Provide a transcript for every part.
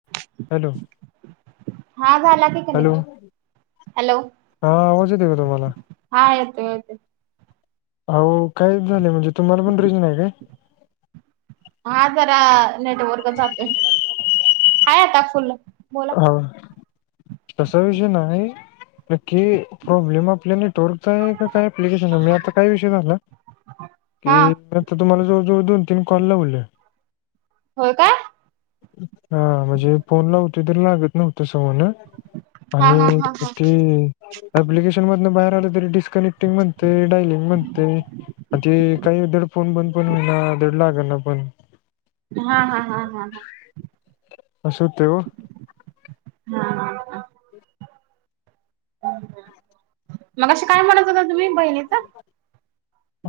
[unintelligible] Hello? हां, झाला की हॅलो कनेक्ट, हॅलो? हा आवाज येते का तुम्हाला हां येतो, येतोय. हाओ काय झाले, म्हणजे तुम्हाला पण रेंज नही काय? हां, जरा नेटवर्क जातोय, आहे आता फुल बोला हो, तसा विषय नाही. नक्की प्रॉब्लेम, आपल्या नेटवर्कचा य का, काय एप्लिकेशनचा? मी आता काय विषय झाला. के हा मी आता तुम्हाला, जवळ-जवळ, दोन-तीन कॉलला बोलले. होय का? हां, म्हणजे फोन लावतो, तर लागत नव्हत, समोर न. हा हा आणि हा हा ते अँपलिकेशन मधन बाहेर आलं, तरी डिस्कनेक्टिंग म्हणतय, डायलिंग म्हणतय. म ते काही धड, फोन बंद पण होईना, धड लागना पण. हा हा हा हा, हा. असं होतंय ओ हा. मघाशी काय म्हणत होत्या, तुम्ही बहिणीचं?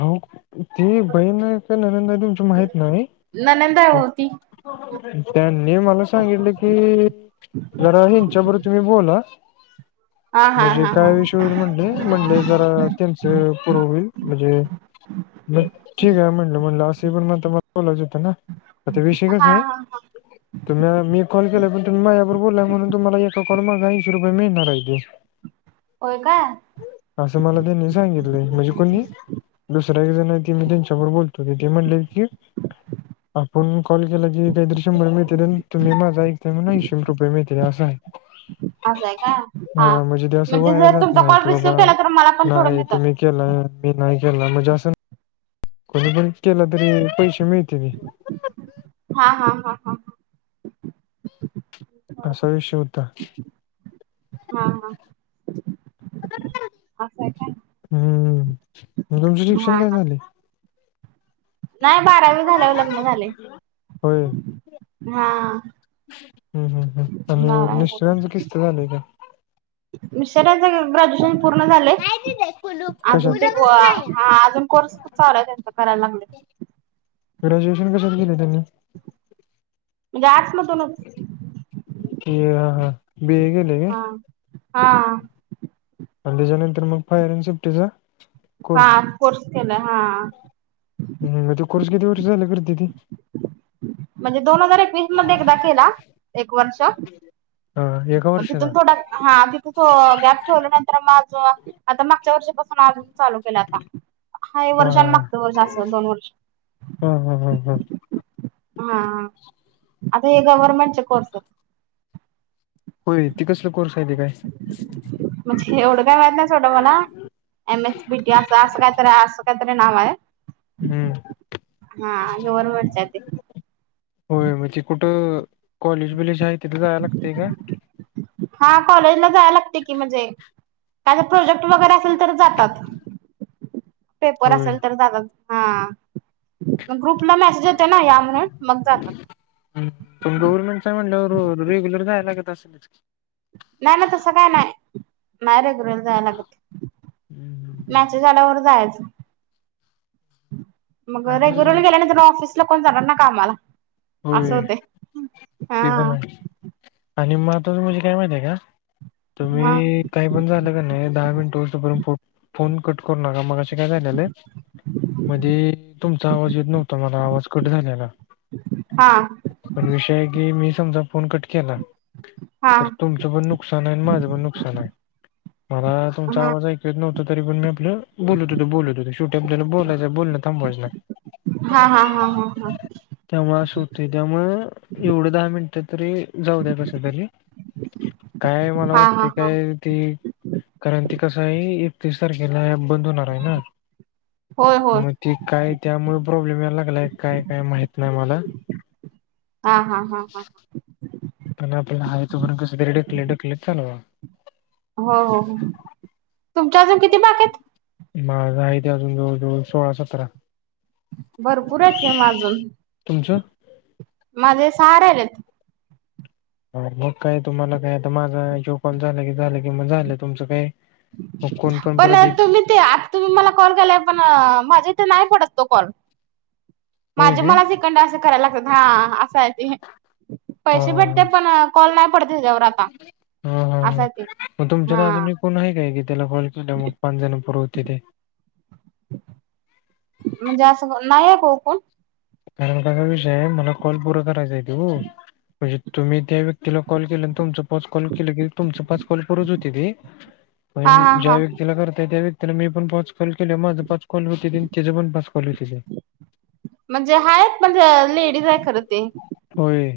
हो. ती बहीण आहे का, ननद ये तुमची? माहित नाही. ननंद आहे ओ ती त्यांनी मला सांगितलं की जरा ह्यांच्याबरोबर तुम्ही बोला हा हा म्हणजे हा हा काय विषय होईल म्हणले, म्हणले जरा त्यांच पूर होईल म्हणजे मग ठीक आहे म्हटलं म्हटलं असे पण म्हणता आ मला बोलायचं होतं ना आता विषय हा हा कसाय. हा [inaudible] तुम्हांला मी कॉल केलाय पण तुम्ही माझ्या बरोबर बोललाय म्हून तुम्हाला एका कॉल मागा ऐंशी रुपये मिळणार आहे ते. [inaudible] होय का. असं मला त्यांनी सांगितलंय म्हणजे कोणी, दुसऱ्या एक जण ते मी त्यांच्यावर बोलतो ते म्हणले की [inaudible] आपण कॉल की काय तरी शंभर मिळतील, आन तुम्ही माझा ऐकताय म्हणून ऐंशी रुपये मिळतील असं हाय. [inaudible] असं आहे काय हा म्हणजे ते अस वाया जर जात तुमचा नाहीत कॉल की रिसिव्ह बाबा केला तर मला पण थोडं नाय मिळतात तुम्ही केला मी नाही केला म्हणजे असं कोणी पण केलं तरी पैशे मिळतील. हा हा हा हा. [inaudible] असा विषय होता. हा हा असंय. हम्म तुमचे हा शिक्षण काय झाले? नाय बारावी झाल्यावर लग्न झालय. होय हम्म हा हम्म हम्म आणि बारावी झाल्यावर मिस्टरांच कि त झालय काय? मिस्टरांच ग्रॅज्युएशन पूर्ण झालय. अजून ते को अ कशात हा अजून कोर्स चालूय त्यांचा करायला लागल. ग्रॅज्युएशन कशात केलय त्यांनी? म्हणजे आर्ट्स मधूनच हे हा बी ए केलं हा हा. आन त्याच्या नंतर मग फायरन शिपटीचा हा कोर्स केलाय हा. हम्म मग तो कोर्स किती वर्ष झालं करते ती? म्हणजे दोन हजार एकवीस मध्ये एकदा केला एक वर्ष. हा एका वर्षात अजून थोडा हा तिथ तो गॅप ठेवल्या नंतर माझ आता मागच्या वर्षापासून आजच चालू केलं आता, हा वर्ष मागचं वर्ष अस दोन वर्ष. हा हा हा हा. हा हा आता हे गव्हर्नमेंट चे कोर्स होय ते कसला कोर्स आहे ते काय? म्हणजे एवढं काय माहित नाय सोडा मला एम एस बी टी असं असं काय तरी असं कायतरी नाव हाय. हम्म हा गव्हर्नमेंटच हाय ते. होय मग तेे कुठं, कॉलेज बीलेज हाय तिथे जायला लागतेय का? हा कॉलेजला जाया लागतय की म्हणजे काय तर प्रोजेक्ट वगैरे असेल तर जातात, पेपर होय असेल तर जातात. हा ग्रुपला मेसेज येतोय ना या म्हणून मग जाता. पण गव्हर्नमेंटच आहे म्हटल्यावर रेग्युलर जायला लागत असेल. नाही मग तसं काय नाही [unintelligible] फिरायला जायला लागत मेसेज आल्यावर जायच. मग आणि रेगुलर गेल्यानंतरन ऑफिसला कोण जाणार ना कामला! असं होय होतय ते पण हां. आहे आणि महत्त्वाचं म्हणजे काय माहिती आहे का हा तुम्ही काही पण झालं का नाही दहा मिनिटं होऊसतोपर्यंत फोन फोन कट करू नका. मगाशी काय झालेलं मधी तुमचा आवाज येत नव्हता मला, आवाज कट झालेला. हां. पण विषय हा आहे की मी समजा फोन कट केला हा हा तर तुमचं पण नुकसान आहे आणि माझं पण नुकसान आहे. मला तुमचा हा आवाज ऐ कु येत नव्हत तरी पण मी आपलं बोलत होतो बोलत होतो, शेवटी आपल्याला बोलायचं आहे, बोलण थांबवायच नाही. हां हां हां हां हां. त्यामुळे असं होतय त्यामुळे एवढं दहा मिनिटं तरी जाऊ द्या कस तरी, काय मला हा हा वाटतंय हा काय ते कारण ते कसं आहे एकतीस तारखेला बंद होणार आहे ना. होय होय मग ते काय त्यामुळे प्रॉब्लेम यायला लागलाय काय! काय माहित नाही मला. हां हां हां हां. पण आपला आहे तोवर कसतरी ढकलत ढकलत चालवा. हो हो हो तुमचे अजून किती बाकी आहेत? माझा आहेती अजून जवळ जवळ सोळा सतरा. भरपूर आहेत की मग अजून. तुमचं? माझे सहा राहीलेत. मग काय तुम्हाला काय आता माझा ह्यो कॉल झालं की झालं कि मग झालं तुमच काय मग कोण पण परत एक तुम्ही ते आता तुम्ही मला कॉल केलाय पण माझ्या इथे नाही पडत तो कॉल. होय माझे काय मलाच इकंडन असं करायला लागतात हां अ काय ते हा पैसे हा भेटतंय पण कॉल नाही पडत याच्यावर आता हां हां हां असं आहे ते. मग तुमच्यात हा अजून कोण आहे काय की त्याला कॉल केल्यावर मग पाच जण पुर होतंय तेे? म्हणजे असं नाही आहेत ओ कोण. कारण कसा विषय आहे मला कॉल पुरा करायचा आहेती ओ म्हणजे तुम्ही त्या व्यक्तीला कॉल केलं आणि तुमचं पाच कॉल केलं की तुमचं पाच कॉल पुरच होतेती. [inaudible] हा पण हा ज्या हा. व्यक्तीला करताय त्या व्यक्तीला मी पण पाच कॉल केल्यावर माझं पाच कॉल होतेती आणि त्याचं पण पाच कॉल होतेती. म्हणजे आहेत पण लेडीज आहे खरं ते. होय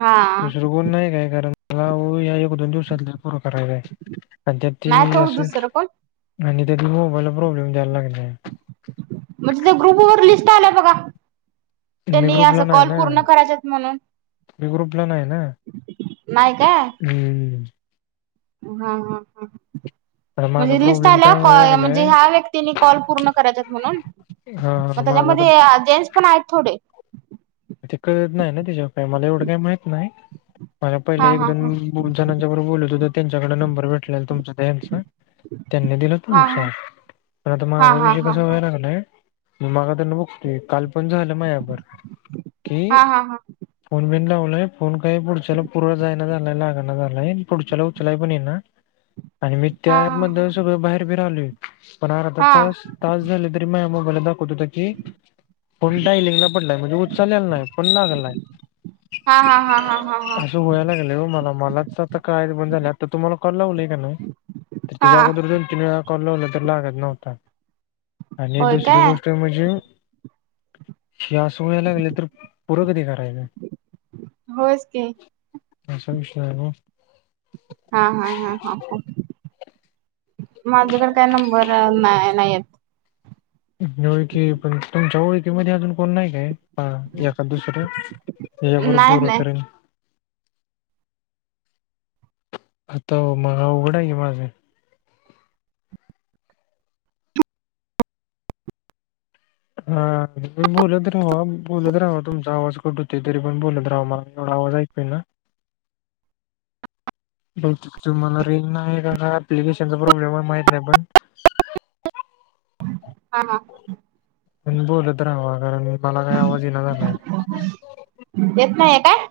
हा दुसरं कोण नाही काय कारण मला ओ या एक दोन दिवसात लई पुर करायच आहे. आणि त्या नाही ते तो दुसरं कोण. असं आणि त्यात मोबाईलला प्रॉब्लेम द्यायला लागले. म्हणजे त्या ग्रुप वर लिस्ट आल्या बघा मी त्यांनी अस ग्रुपला नाही कॉल ना पूर्ण करायचे आहेत म्हणून मी ग्रुपला नाही ना. नाही काय? हम्म. हां हां हां. तर माझा म्हणजे लिस्ट प्रॉब्लेम आल्या काय क व्हायला म्हणजे लागलाय ह्या व्यक्तीनी कॉल पूर्ण करायच्या आहेत म्हणून हा मग माझा आता त्यांच्यामध्ये जेंट्स पण आहेत थोडे. ते कळत नाही ना तेच्यावं काय मला एवढं काही माहीत नाही. मला हा पहिले एक हा दोन जणांच्या बरोबर बोलत होतो त्यांच्याकडे नंबर भेटले तुमचा यांचा त्यांनी दिलं त हा नुसार पण आता हा माझा हा विषय हा कसा व्हायायला लागलाय. म मगादर्न बघतोय काल पण झालं माझ्याभर कि हा हा हा हा फोन बीन लावलोय फोन काय पुढच्याला पूर जायना झालाय लागना झालाय. पुढच्याला उचलाय पण येई ना आणि मी हा त्या अँप मधन सगळं बाहेर बि राहिलोय. पण हा अर्धा हा तास तास झाले तरी माया् मोबाईला दाखवत होत की, पण टायलिंगला पडला म्हणजे. उचलेल नाही पण लागला हाय. हा हा हा हा. हा हा असं व्हायला लागलयं हो मला मलाच आता कळायचं पण झालं आता तुम्हाला कॉल लावलाय का नाही. तर तेच्या हा आगोदर दोन तीन वेळा कॉल लावला तर लागत नव्हता आणि होय दुसरी काय गोष्ट म्हणजे हे असं होयला लागलं तर पुर कधी करायचं. होयच की असा विषय हो हा हा हा हा माझ्याकडे काय नंबर नाही नाही येत होय की पण तुमच्या ओळखीमध्ये अजून कोण नाय काय? हा एकाद दुसरं यांच्याबरोबर नाही पुर नाही करेन. आता मग आवघड हाय की माझं हा बोलत राहावा बोलत राहावा तुमचा आवाज कट होतोय तरी पण बोलत राहावा मला एवढा आवाज ऐक पन तुम्हाला रेंज नाही आहे का, काय अप्लिलिकेशनचा प्रॉब्लेम आहे माहित नाही पण हा हा हा. म्ह बोलत राहावा कारण मला काय आवाज येईना झालाय. येत नाहीये काय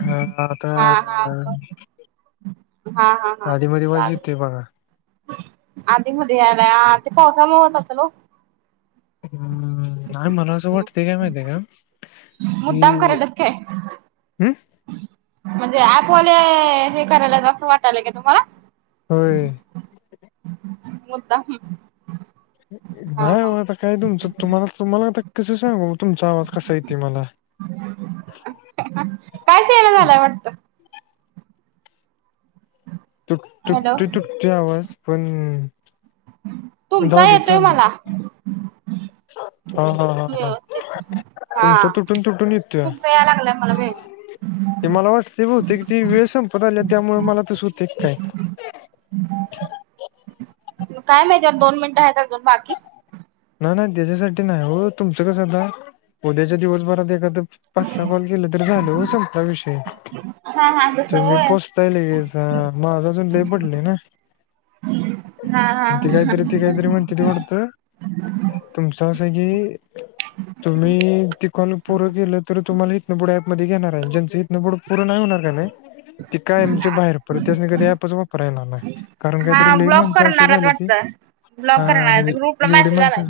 हा आता हा हा [inaudible] हा हा हा आधी मधी वाज येतोय बघा. चालेल. आधी मध्ये यालाय आधी पावसामुळं होत असल ओ. हम्म नाही म्हणावसं वाटतयं काय माहितीय का. मुद्दाम की कराल्यात काय. हम्म म्हणजे आपण हे कराल्यात असं वाटालयं का तुम्हाला. होयं. मुद्दाम. हा नाही हो हा आता काय तुमचं तुम्हाला त मला आ कसं सांगू तुमचा आवाज कसा येतोय मला. कायच येईना झालंय वाट तु हॅलो तुकट तुकट आवाज पण जाऊ तुमचा दे येतोय चालेल. मला. हा हा हा. व्यवस्थित. हा तुमचं तुटून तुटून येतोया तुमचा याय लागलाय मला व्यवस्थित. ते मला वाट ती बहुतेक ती वेळ संपत आल्या त्यामुळे मला तसं होतयं की काय [unintelligible] काय माहिती दोन मिनटं आहेत अजून बाकी. नाही नाही त्याच्यासाठी नाही हो तुमचं कसं आता उद्याच्या दिवसभरात एखादं. पाच सहा कॉल केलं तर झालं संपला विषय, हा हा तसं तुम्ही होय. पोच [unintelligible] माझ अजून पडली हा हा ती कायतरी ती कायतरी म्हणतीत वाटतं तुमचंं असं की तुम्ही ते कॉल पुरं केलं तर तुम्हाला हितनबुड ऍप मध्ये घेणार आहे जच इितनबुड पुर नाही होणार का नाही? ते कायमचे बाहेर पडतील अन् त्या कधी ॲपच वापरा येणार नाही. कारण हा काहीतरी लई ब्लॉक माणसं अशी करणार झाली ती वाटत, हा, ब्लॉक करणार आणि ग्रुपला एवढी मेसेज आलाय. माणसं,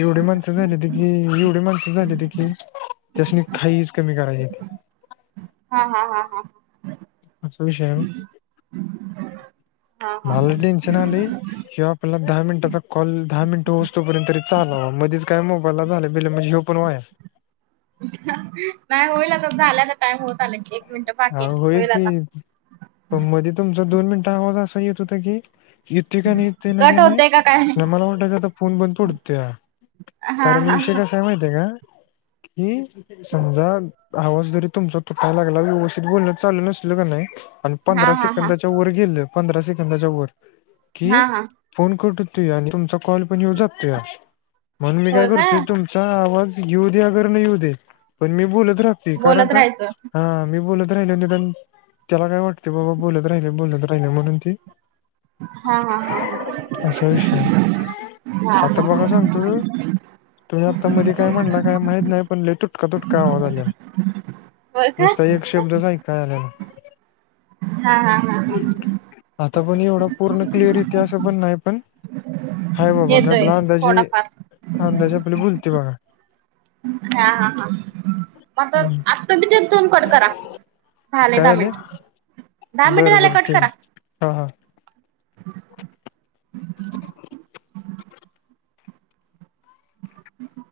एवढी माणसं झाली देखी एवढी माणसं झाली देखी. त्यासने खाईच कमी करायची. हा हा हा हा असा विषय आहे ह. हा हा मला हा. टेन्शन आलंय ह्यो आपला दहा मिनिटाचा कॉल दहा मिनट होअसतोपर्यंत तरी चालावा मध्येच काय मोबाईलला झाले बेले म्हणजे हे पण वाया नाही होईल आता झालं तर टाईम होत आला की. हा होय की, पण मध्ये तुमचा दोन मिनिटं आवाज असा येत होता की येते का नाही येते ना काही कट नाही होतय का काय? ना मला वाटयच आता फोन बंद पडतोया. हा हा कारण या विषय हा कसा आहे माहिती आहे का, की समजा आवाज जरी तुमचा तुटायला लागेला व्यवस्थित बोलण चाललं नसल का नाही. आणि हा पंधरा हा हा सेकंदाच्या वर गेले पंधरा सेकंदाच्या वर कि हा हा फोन कटतुया अन् तुमचा कॉल पण येऊ जातूया म्हणून मी काय करतोय तुम चा आवाज येऊ दे्या अगर नाही येऊ दे पण मी बोलत राहतोय कारण बोलत का राहायचं. हा मी बोलत राहिलो निदान त्याला काय वाटतं बाबा बोलत राहिल बोलत राहिल म्हणून ते हा हा, असा ह विषय आहे हा. आता बघा सांगतो तो तुम्ही आता मध्ये काय म्हणला काय माहित नाही पण लई तुटका तुटका आवाज आलाय. होय काय नुसता एक शब्दच आयकाय आल्याला. हा हा हा. आता पण एवढा पूर्ण क्लिअर एताय अस पण नाही पण हाय बाबा मी येतोय आपला अंदाजे, थोडाफार अंदाजे आपली बोलते बघा. हा हा हा म. हम्म. [unintelligible] तुम्ही तिथून कट करा, झाले काय दहा आले मिनिट दहा मिनिट बरं झाले बरं कट ठीक करा आहे, हा हा. [inaudible] हम्.